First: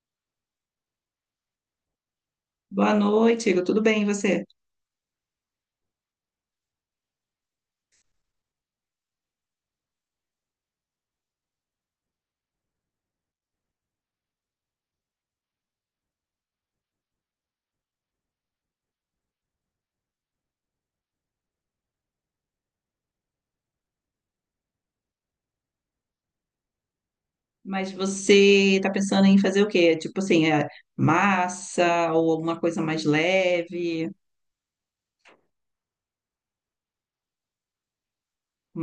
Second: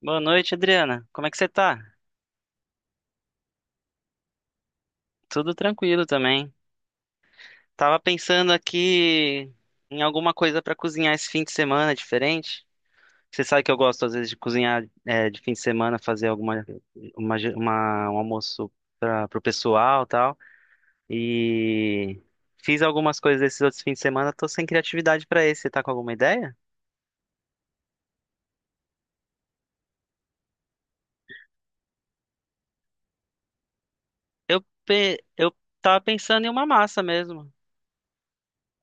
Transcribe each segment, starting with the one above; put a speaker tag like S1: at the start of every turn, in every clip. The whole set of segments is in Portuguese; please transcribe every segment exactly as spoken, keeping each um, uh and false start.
S1: Boa noite, Adriana. Como é que você tá?
S2: Boa noite, Igor. Tudo bem, e você?
S1: Tudo tranquilo também. Tava pensando aqui em alguma coisa pra cozinhar esse fim de semana diferente. Você sabe que eu gosto às vezes de cozinhar é, de fim de semana, fazer alguma uma, ge- uma- um almoço para pro pessoal, e tal. E fiz algumas coisas esses outros fins de semana, tô sem criatividade pra esse. Você tá com alguma ideia?
S2: Mas você tá pensando em fazer o quê? Tipo assim, é massa ou alguma coisa mais leve?
S1: Eu pe- eu tava pensando em uma massa mesmo.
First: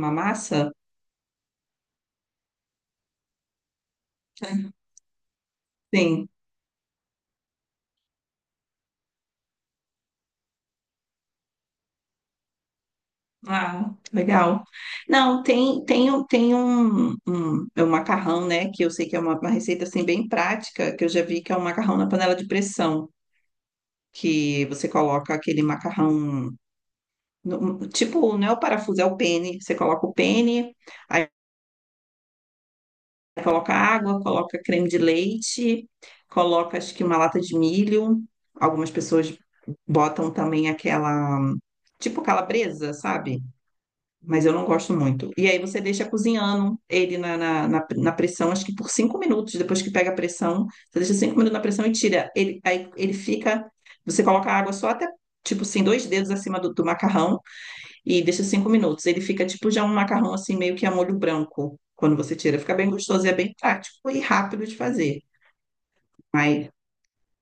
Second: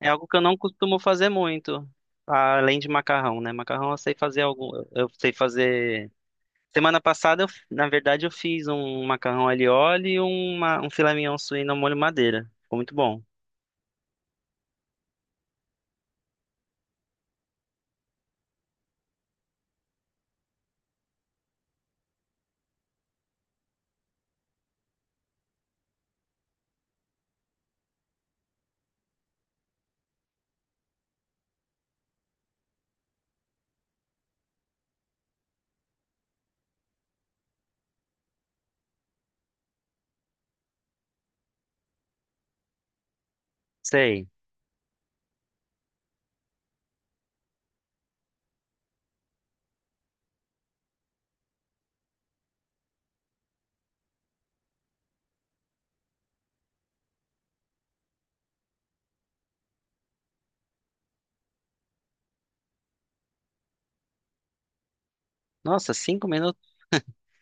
S1: É algo que eu não
S2: massa?
S1: costumo fazer muito, além de macarrão, né? Macarrão eu sei fazer algum, eu sei fazer.
S2: Sim.
S1: Semana passada, eu, f- na verdade, eu fiz um macarrão alho e óleo e uma, um filé mignon suíno ao molho madeira. Ficou muito bom.
S2: Ah, legal. Não, tem, tem, um- tem um, um, é um macarrão, né? Que eu sei que é uma, uma receita assim bem prática, que eu já vi que é um macarrão na panela de pressão, que você coloca aquele macarrão, no- tipo, não é o parafuso, é o pene. Você coloca o pene. Coloca água, coloca creme de leite, coloca acho que uma lata de milho. Algumas pessoas botam também aquela, tipo calabresa, sabe?
S1: Sei.
S2: Mas eu não gosto muito. E aí você deixa cozinhando ele na, na, na, na pressão, acho que por cinco minutos. Depois que pega a pressão, você deixa cinco minutos na pressão e tira. Ele, aí ele fica. Você coloca a água só até, tipo assim, dois dedos acima do, do macarrão e deixa cinco minutos. Ele fica tipo já um macarrão assim, meio que a molho branco, quando você tira. Fica bem gostoso e é bem prático e rápido de fazer.
S1: Nossa, cinco minutos
S2: Mas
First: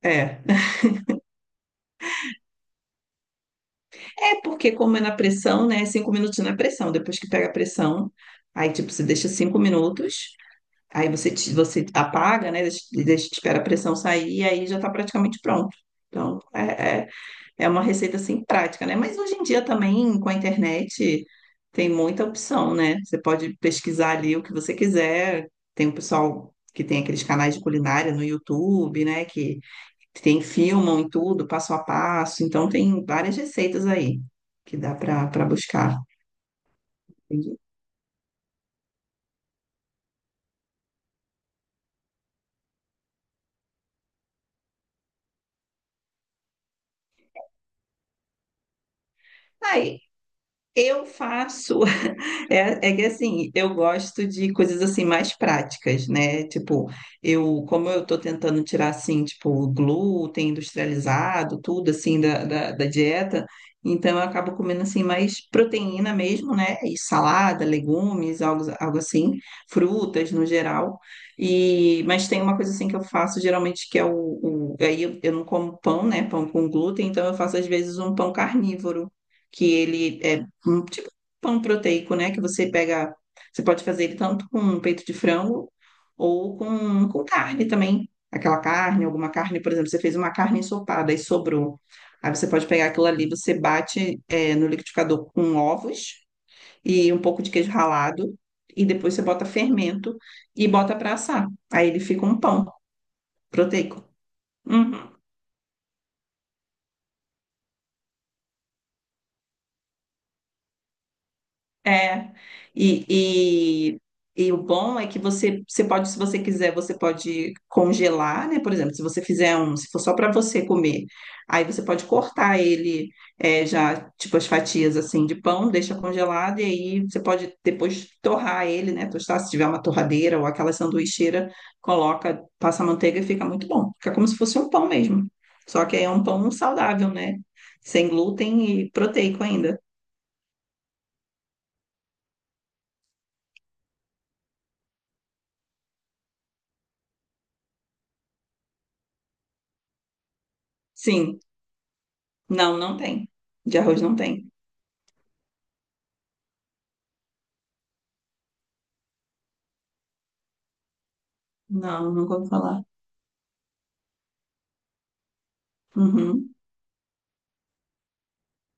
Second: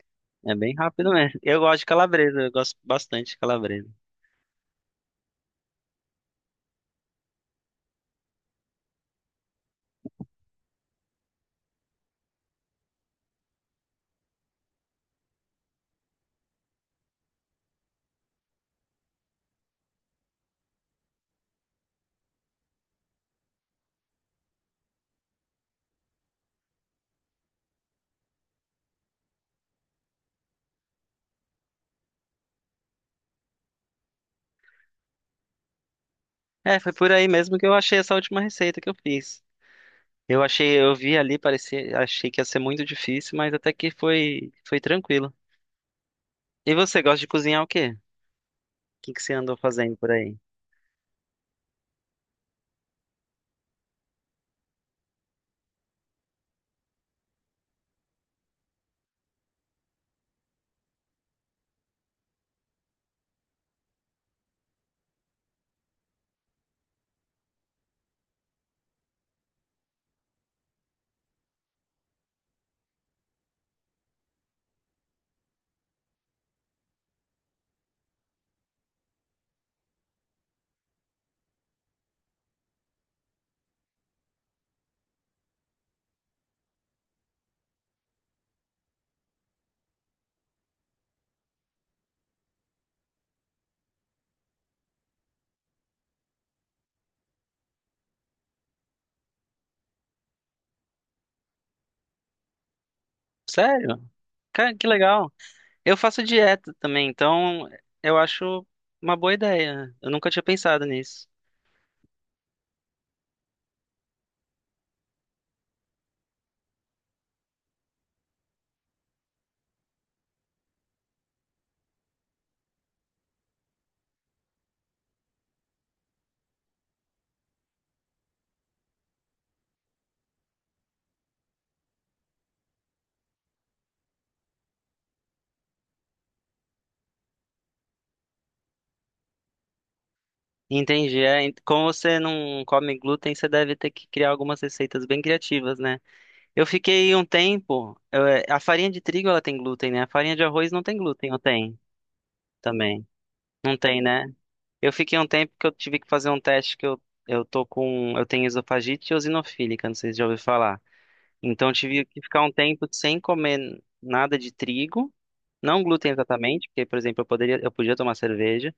S2: é.
S1: é bem rápido mesmo. Eu gosto de calabresa, eu gosto bastante de calabresa.
S2: É porque, como é na pressão, né? Cinco minutos na pressão. Depois que pega a pressão, aí tipo, você deixa cinco minutos. Aí você, te- você apaga, né? Deixa, deixa, espera a pressão sair e aí já tá praticamente pronto. Então, é, é é uma receita assim prática, né? Mas hoje em dia também com a internet tem muita opção, né? Você pode pesquisar ali o que você quiser. Tem o pessoal que tem aqueles canais de culinária no YouTube, né? Que tem filmam e tudo, passo a passo. Então tem várias receitas aí que dá para para buscar.
S1: É, foi por aí mesmo
S2: Entendi.
S1: que eu achei essa última receita que eu fiz. Eu achei, eu vi ali, parecia, achei que ia ser muito difícil, mas até que foi, foi tranquilo. E você gosta de cozinhar o quê? O que que você andou fazendo
S2: Aí
S1: por aí?
S2: eu faço, é, é que assim, eu gosto de coisas assim mais práticas, né? Tipo, eu, como eu tô tentando tirar assim, tipo, o glúten industrializado, tudo assim da, da, da dieta, então eu acabo comendo assim mais proteína mesmo, né? E salada, legumes, algo, algo assim, frutas no geral. E, mas tem uma coisa assim que eu faço geralmente que é o, o aí eu, eu não como pão, né? Pão com glúten, então eu faço às vezes um pão carnívoro que ele é Hum, tipo pão proteico, né? Que você pega. Você pode fazer ele tanto com peito de frango ou com, com carne também. Aquela carne, alguma carne, por exemplo, você fez uma carne ensopada e sobrou. Aí você pode pegar aquilo ali, você bate, é, no liquidificador com ovos e um pouco de queijo ralado. E depois você bota fermento e bota para assar. Aí ele fica um pão
S1: Sério?
S2: proteico.
S1: Cara, que
S2: Uhum.
S1: legal. Eu faço dieta também, então eu acho uma boa ideia. Eu nunca tinha pensado nisso.
S2: É, e, e, e o bom é que você, você pode, se você quiser, você pode congelar, né? Por exemplo, se você fizer um, se for só para você comer, aí você pode cortar ele, é, já, tipo, as fatias assim de pão, deixa congelado, e aí você pode depois torrar ele, né? Tostar, se tiver uma torradeira ou aquela sanduicheira, coloca, passa manteiga e fica muito bom. Fica como se fosse um pão mesmo. Só que aí é um pão saudável, né? Sem glúten e proteico ainda.
S1: Entendi. É, ent- como você não come glúten, você deve ter que criar algumas receitas bem criativas, né? Eu fiquei um tempo. Eu, é, a farinha de trigo ela tem glúten, né? A farinha de arroz não tem glúten, ou
S2: Sim.
S1: tem
S2: Não, não
S1: também?
S2: tem.
S1: Não
S2: De arroz
S1: tem,
S2: não
S1: né?
S2: tem.
S1: Eu fiquei um tempo que eu tive que fazer um teste que eu, eu tô com. Eu tenho esofagite eosinofílica, não sei se já ouviu falar. Então eu tive
S2: Não,
S1: que
S2: nunca
S1: ficar
S2: ouvi
S1: um
S2: falar.
S1: tempo sem comer nada de trigo, não glúten
S2: Uhum,
S1: exatamente, porque, por exemplo, eu poderia, eu podia tomar cerveja,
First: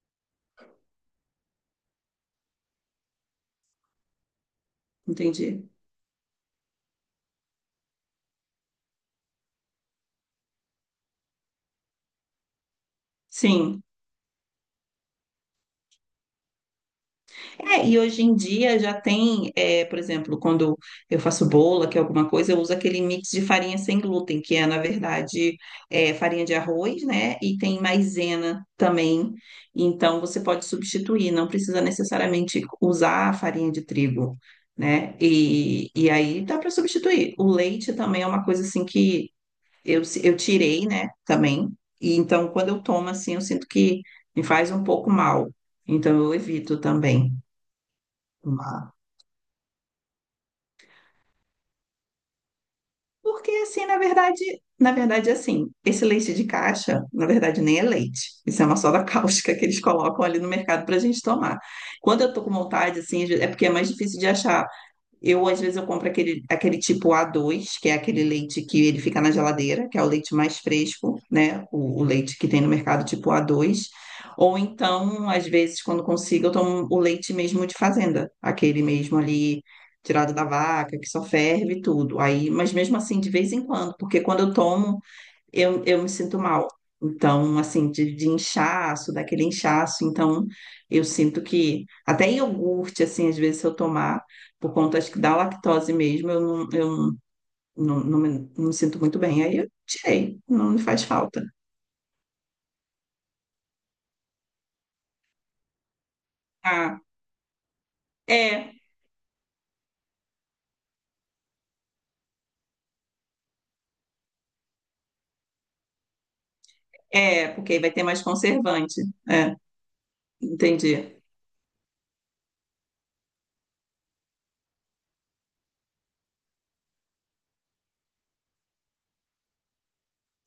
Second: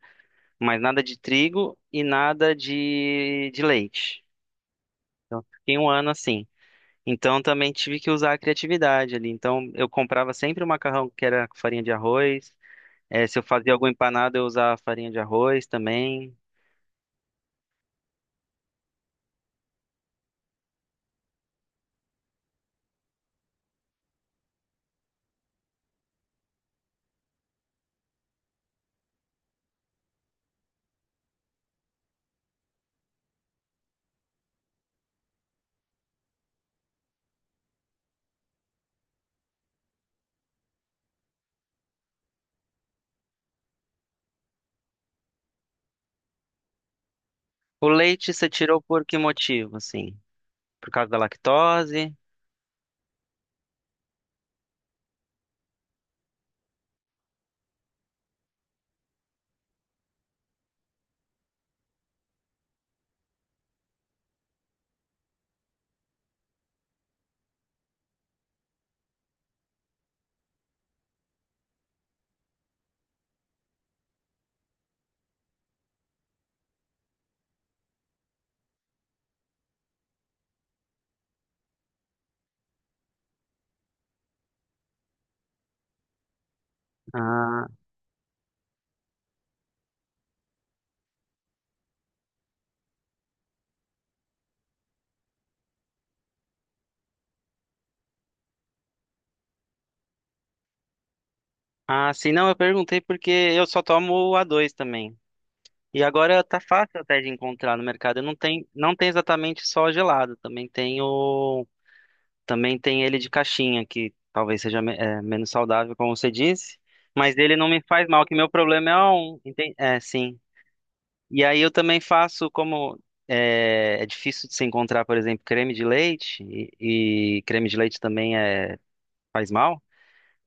S1: mas nada de trigo e nada de, de leite. Então
S2: entendi.
S1: fiquei um ano assim. Então também tive que usar a criatividade ali. Então eu comprava sempre o macarrão que era com farinha de arroz. Eh, se eu fazia
S2: Sim.
S1: algum empanado, eu usava farinha de arroz também.
S2: É, e hoje em dia já tem, é, por exemplo, quando eu faço bola, que é alguma coisa, eu uso aquele mix de farinha sem glúten, que é, na verdade, é, farinha de arroz, né? E tem maisena também. Então, você pode substituir, não precisa necessariamente usar a farinha de trigo, né? E, e aí dá para substituir. O leite também é uma coisa assim que Eu, se- eu tirei, né, também. E então, quando eu tomo assim, eu sinto que me faz um pouco mal. Então, eu evito também
S1: O leite você tirou
S2: tomar.
S1: por que motivo, assim? Por causa da lactose?
S2: Porque assim, na verdade, na verdade, assim, esse leite de caixa, na verdade, nem é leite. Isso é uma soda cáustica que eles colocam ali no mercado para a gente tomar. Quando eu tô com vontade, assim, é porque é mais difícil de achar. Eu, às vezes, eu compro aquele, aquele tipo A dois, que é aquele leite que ele fica na geladeira, que é o leite mais fresco, né? O, o leite que tem no mercado tipo A dois. Ou então, às vezes, quando consigo, eu tomo o leite mesmo de fazenda, aquele mesmo ali tirado da vaca, que só ferve e tudo. Aí, mas mesmo assim, de vez em quando, porque quando eu tomo, eu, eu me sinto mal. Então,
S1: Ah,
S2: assim, de, de inchaço, daquele inchaço. Então, eu sinto que até iogurte, assim, às vezes, se eu tomar, por conta, acho que da lactose mesmo, eu não, eu não, não, me, não me sinto muito bem. Aí eu tirei, não me faz falta.
S1: Ah, sim, não, eu perguntei porque eu só tomo o a dois também. E agora tá fácil
S2: Ah,
S1: até de encontrar no mercado. Não tem,
S2: é,
S1: não tem exatamente só gelado, também tem o, também tem ele de caixinha, que talvez seja me- é, menos saudável, como você disse, mas
S2: é,
S1: ele não
S2: porque aí
S1: me
S2: vai ter
S1: faz
S2: mais
S1: mal, que meu problema é
S2: conservante.
S1: um,
S2: É,
S1: enten- é, sim.
S2: entendi.
S1: E aí eu também faço como é, é difícil de se encontrar, por exemplo, creme de leite e, e creme de leite também é faz mal.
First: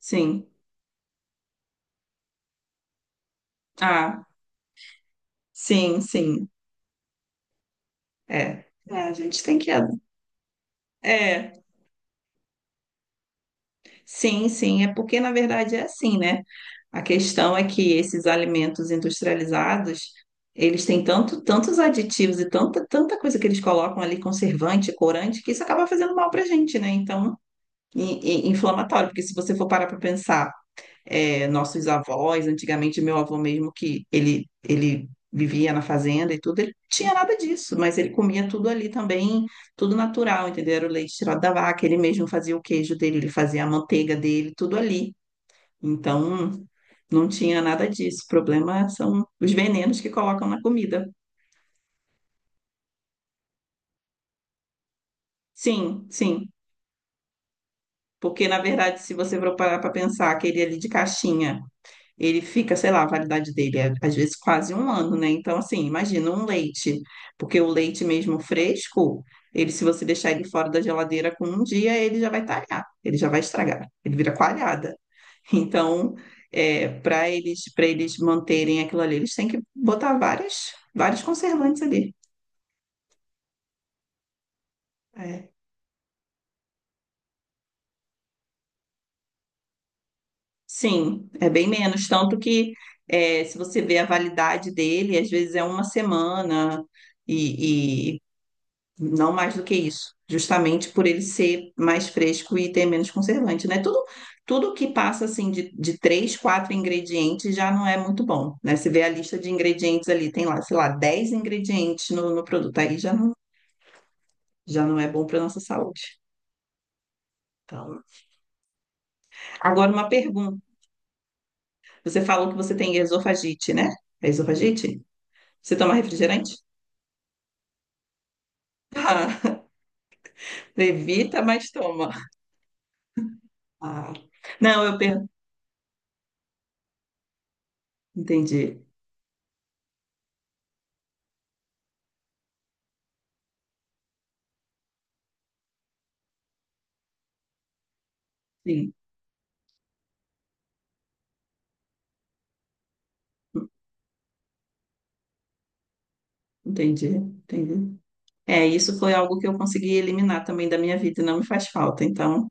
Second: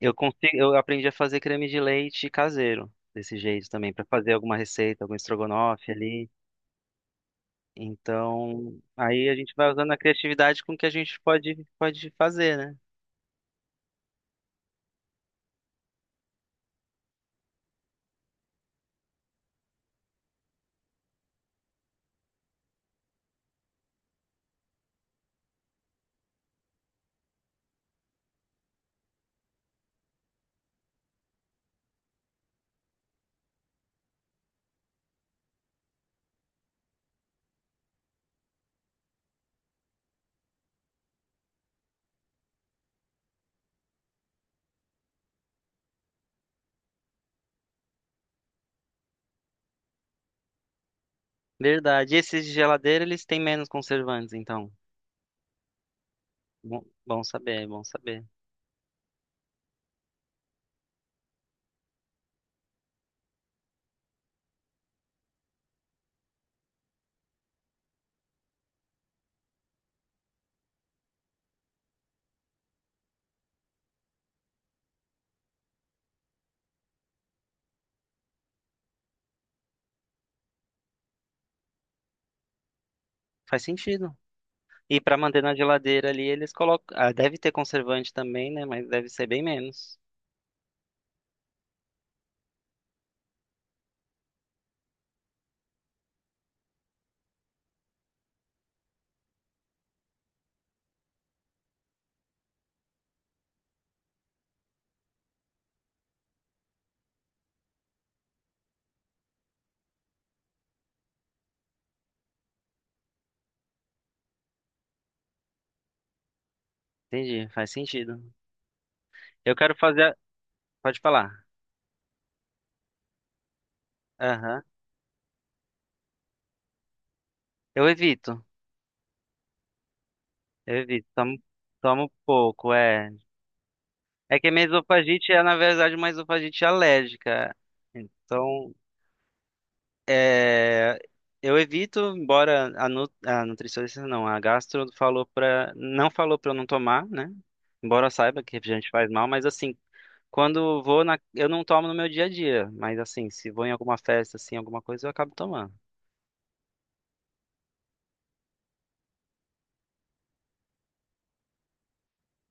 S1: Eu consigo, eu aprendi a fazer creme de leite caseiro, desse jeito também, para
S2: Ah,
S1: fazer alguma receita, algum estrogonofe
S2: sim,
S1: ali.
S2: sim. É.
S1: Então,
S2: É, a
S1: aí a
S2: gente
S1: gente
S2: tem
S1: vai
S2: que.
S1: usando a criatividade com o que a gente
S2: É,
S1: pode, pode fazer, né?
S2: sim, sim, é porque na verdade é assim, né? A questão é que esses alimentos industrializados, eles têm tanto, tantos aditivos e tanta, tanta coisa que eles colocam ali, conservante, corante, que isso acaba fazendo mal para a gente, né? Então, e, e inflamatório, porque se você for parar para pensar é, nossos avós, antigamente meu avô mesmo que ele ele vivia na fazenda e tudo, ele não tinha nada disso, mas ele comia tudo ali também, tudo natural, entendeu? Era o leite tirado da vaca, ele mesmo fazia o queijo dele, ele fazia a manteiga dele, tudo ali. Então, não tinha nada disso. O problema são os venenos que colocam na comida.
S1: Verdade. E esses de geladeira, eles têm menos conservantes, então.
S2: Sim, sim.
S1: Bom, bom saber, bom saber.
S2: Porque, na verdade, se você for parar para pensar, aquele ali de caixinha, ele fica, sei lá, a validade dele é às vezes quase um ano, né? Então, assim, imagina um leite, porque o leite mesmo fresco, ele, se você deixar ele fora da geladeira com um dia, ele já vai talhar, ele já vai estragar, ele vira coalhada. Então, é, para eles, para eles manterem aquilo ali, eles têm que botar várias, vários conservantes ali.
S1: Faz sentido. E para manter
S2: É.
S1: na geladeira ali, eles colocam. Ah, deve ter conservante também, né? Mas deve ser bem menos.
S2: Sim, é bem menos, tanto que é, se você vê a validade dele, às vezes é uma semana e, não mais do que isso, justamente por ele ser mais fresco e ter menos conservante, né? Tudo, tudo que passa assim de, de três, quatro ingredientes já não é muito bom, né? Você vê a lista de ingredientes ali, tem lá, sei lá, dez ingredientes no, no produto, aí já não, já não é bom para nossa saúde.
S1: Entendi, faz
S2: Então,
S1: sentido. Eu quero
S2: agora
S1: fazer.
S2: uma
S1: a-
S2: pergunta.
S1: Pode falar.
S2: Você falou que você tem esofagite, né? É
S1: Aham.
S2: esofagite? Você toma refrigerante?
S1: Eu evito.
S2: Ah,
S1: Evito, tomo,
S2: evita, mas
S1: tomo
S2: toma.
S1: pouco, é.
S2: Ah,
S1: É que a minha
S2: não, eu per...
S1: esofagite é, na verdade, uma esofagite alérgica.
S2: entendi.
S1: Então, é, eu evito, embora a, nu, a nutricionista, não, a gastro falou pra, não falou pra eu não tomar, né? Embora eu saiba que refrigerante
S2: Sim,
S1: faz mal, mas assim, quando vou na, eu não tomo no meu dia a dia, mas assim, se vou em alguma festa, assim, alguma coisa, eu acabo tomando.
S2: entendi, entendi. É, isso foi algo que eu consegui eliminar também da minha vida e não me faz falta, então,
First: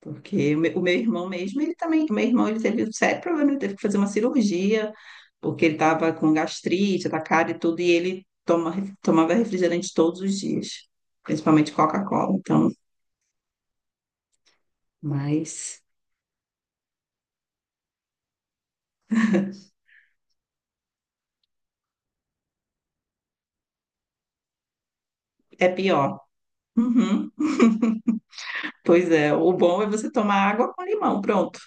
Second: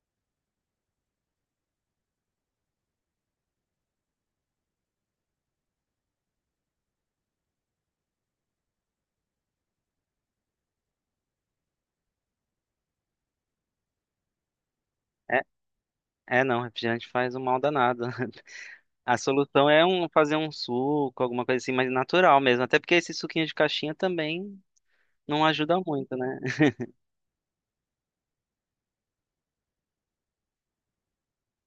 S2: porque o meu, o meu irmão mesmo, ele também, o meu irmão, ele teve um sério problema, ele teve que fazer uma cirurgia, porque ele estava com gastrite da cara e tudo, e ele toma, tomava refrigerante todos os dias, principalmente Coca-Cola, então,
S1: É,
S2: mas
S1: é não, refrigerante faz um mal danado. A solução é um, fazer um suco, alguma coisa assim mais natural mesmo. Até porque esse suquinho de caixinha também não
S2: é
S1: ajuda muito,
S2: pior.
S1: né?
S2: Uhum. Pois é, o bom é você tomar água com limão, pronto.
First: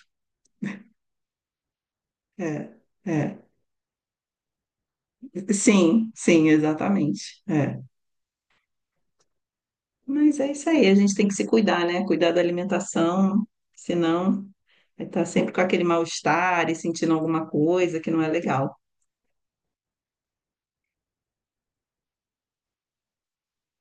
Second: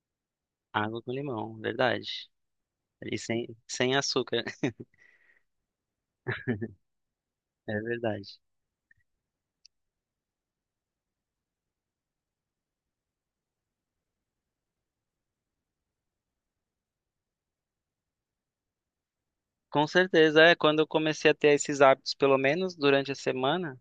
S1: Água com limão, verdade.
S2: É,
S1: E sem,
S2: é.
S1: sem açúcar,
S2: Sim, sim, exatamente.
S1: é
S2: É.
S1: verdade.
S2: Mas é isso aí, a gente tem que se cuidar, né? Cuidar da alimentação, senão vai estar sempre com aquele mal-estar e sentindo alguma coisa que não é legal.
S1: Com certeza, é. Quando eu comecei a ter esses hábitos, pelo menos durante a semana,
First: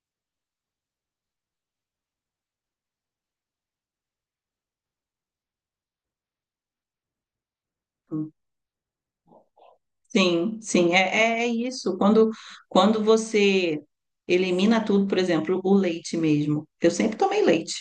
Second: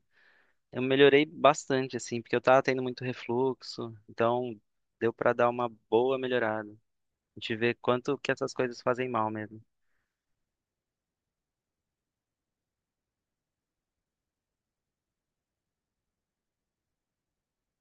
S1: eu melhorei bastante, assim, porque eu tava tendo muito refluxo. Então, deu pra dar uma boa melhorada. A gente vê quanto que essas coisas fazem mal mesmo.
S2: Sim, sim, é, é isso. Quando, quando você elimina tudo, por exemplo, o leite mesmo. Eu sempre tomei leite.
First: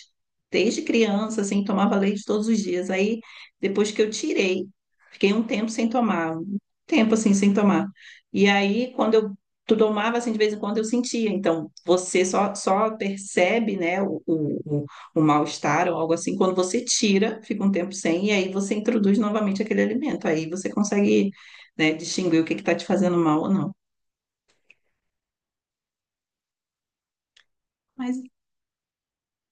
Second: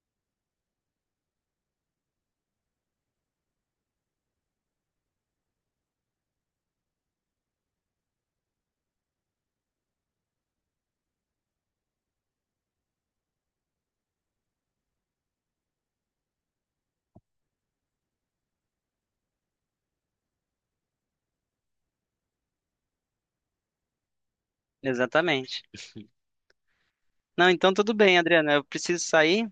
S2: Desde criança, assim, tomava leite todos os dias. Aí, depois que eu tirei, fiquei um tempo sem tomar, um tempo assim, sem tomar. E aí, quando eu tu tomava, assim, de vez em quando eu sentia. Então, você só, só percebe, né, o, o, o o mal-estar ou algo assim, quando você tira, fica um tempo sem, e aí você introduz novamente aquele alimento. Aí você consegue, né? Distinguir o que que tá te fazendo mal ou não.
S1: Exatamente. Não, então tudo
S2: Mas
S1: bem, Adriana. Eu preciso sair.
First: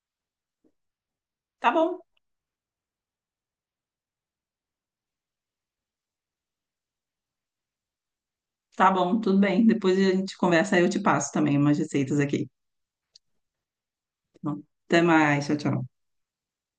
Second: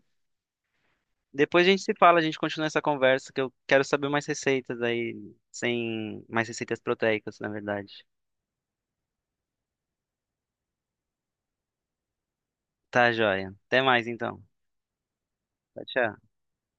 S1: Depois a
S2: tá
S1: gente se
S2: bom,
S1: fala, a gente continua essa conversa, que eu quero saber mais receitas aí, sem mais receitas proteicas, na verdade.
S2: tá bom, tudo bem. Depois a gente conversa, aí eu te passo também umas receitas aqui.
S1: Tá, joia. Até mais
S2: Tá
S1: então.
S2: bom? Até mais, tchau,
S1: Tchau,
S2: tchau.
S1: tchau.